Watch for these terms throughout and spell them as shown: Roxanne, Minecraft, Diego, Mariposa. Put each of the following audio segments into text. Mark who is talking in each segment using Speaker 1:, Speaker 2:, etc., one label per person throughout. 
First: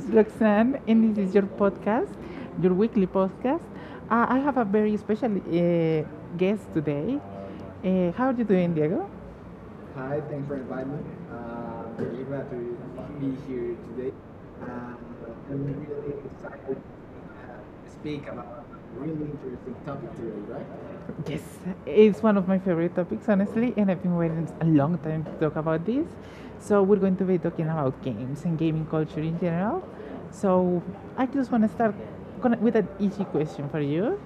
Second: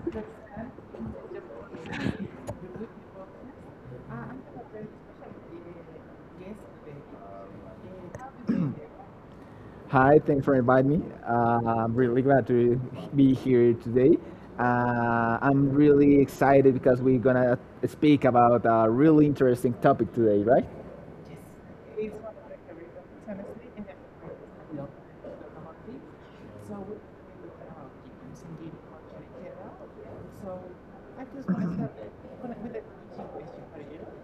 Speaker 1: is Roxanne and this is your podcast, your weekly podcast. I have a very special guest today. How are you doing, Diego?
Speaker 2: Hi,
Speaker 1: Hi,
Speaker 2: thanks
Speaker 1: thanks
Speaker 2: for
Speaker 1: for
Speaker 2: inviting
Speaker 1: inviting
Speaker 2: me.
Speaker 1: me.
Speaker 2: I'm
Speaker 1: I'm
Speaker 2: really
Speaker 1: really glad
Speaker 2: glad to
Speaker 1: to be
Speaker 2: be here
Speaker 1: here today.
Speaker 2: today. I'm
Speaker 1: I'm
Speaker 2: really excited because we're gonna speak about a really interesting topic today, right?
Speaker 1: Yes, it's one of my favorite topics, honestly, and I've been waiting a long time to talk about this. So, we're going to be talking about games and gaming culture in general. So, I just want to with an easy question for you,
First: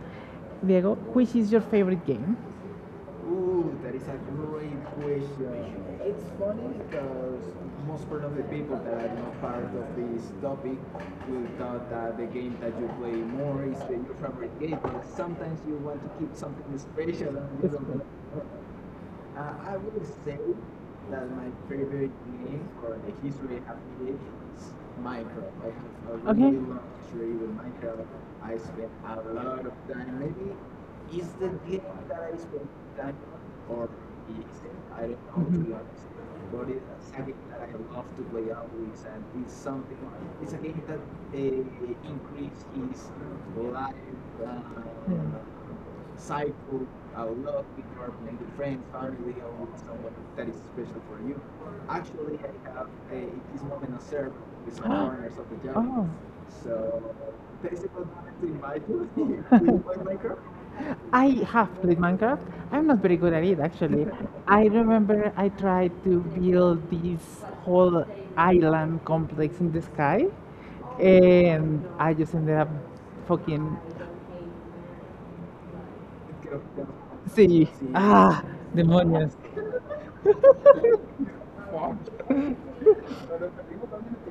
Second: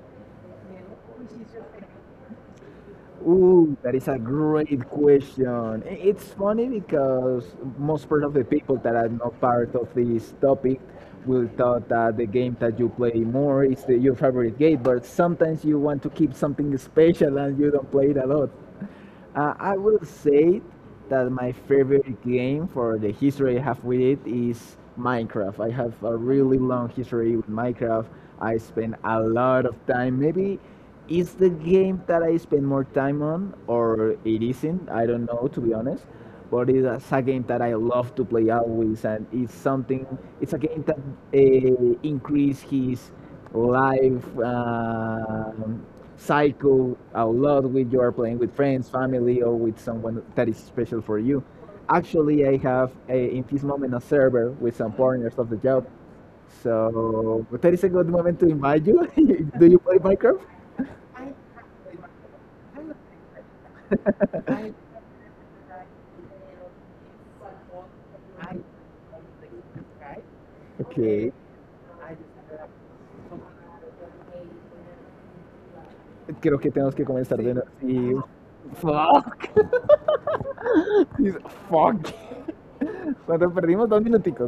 Speaker 1: Diego. Which is your favorite game?
Speaker 2: Ooh,
Speaker 1: Ooh, that
Speaker 2: that
Speaker 1: is
Speaker 2: is
Speaker 1: a
Speaker 2: a
Speaker 1: great
Speaker 2: great question.
Speaker 1: question. It's
Speaker 2: It's funny
Speaker 1: funny because
Speaker 2: because
Speaker 1: most
Speaker 2: most part of the people
Speaker 1: people
Speaker 2: that
Speaker 1: that
Speaker 2: are
Speaker 1: are not
Speaker 2: not
Speaker 1: part
Speaker 2: part
Speaker 1: of
Speaker 2: of
Speaker 1: this
Speaker 2: this
Speaker 1: topic
Speaker 2: topic
Speaker 1: will
Speaker 2: will
Speaker 1: talk
Speaker 2: thought that
Speaker 1: about
Speaker 2: the
Speaker 1: the
Speaker 2: game
Speaker 1: game that
Speaker 2: that
Speaker 1: you
Speaker 2: you
Speaker 1: play
Speaker 2: play
Speaker 1: more.
Speaker 2: more is your favorite game, but sometimes you want to keep something special and you don't play it a lot. I will say that my favorite game for the history I have with it is
Speaker 1: Minecraft.
Speaker 2: Minecraft. I have a
Speaker 1: Okay. Really
Speaker 2: really
Speaker 1: love
Speaker 2: long
Speaker 1: history
Speaker 2: history with
Speaker 1: with Minecraft.
Speaker 2: Minecraft. I spend a lot of time. Maybe it's the game that I spend more time on, or it isn't. I don't know, to be
Speaker 1: Mm-hmm.
Speaker 2: honest.
Speaker 1: But
Speaker 2: But it's a game that I love to play always, and it's something. It's
Speaker 1: It's a
Speaker 2: a
Speaker 1: game
Speaker 2: game that
Speaker 1: that is.
Speaker 2: increases
Speaker 1: is-
Speaker 2: his life cycle a
Speaker 1: yeah,
Speaker 2: lot with you are playing with friends, family, or with someone that
Speaker 1: someone
Speaker 2: is
Speaker 1: special
Speaker 2: special for
Speaker 1: for you.
Speaker 2: you.
Speaker 1: Actually,
Speaker 2: Actually, in
Speaker 1: this
Speaker 2: this
Speaker 1: moment
Speaker 2: moment a
Speaker 1: a server
Speaker 2: server
Speaker 1: with
Speaker 2: with
Speaker 1: some
Speaker 2: some
Speaker 1: corners
Speaker 2: partners
Speaker 1: of
Speaker 2: of the
Speaker 1: the job.
Speaker 2: job.
Speaker 1: Oh. So
Speaker 2: So but that is a
Speaker 1: basically,
Speaker 2: good moment to
Speaker 1: to invite
Speaker 2: invite you.
Speaker 1: you
Speaker 2: Do you
Speaker 1: with my
Speaker 2: play Minecraft?
Speaker 1: Minecraft. I have played Minecraft. I'm not very good at it actually. I remember I tried to build this whole island complex in the sky
Speaker 2: Okay.
Speaker 1: and I just ended up fucking
Speaker 2: Creo que tenemos que comenzar de nuevo.
Speaker 1: see,
Speaker 2: Sí.
Speaker 1: ah demonios.
Speaker 2: Fuck. Fuck. ¿Cuánto perdimos? Dos minuticos.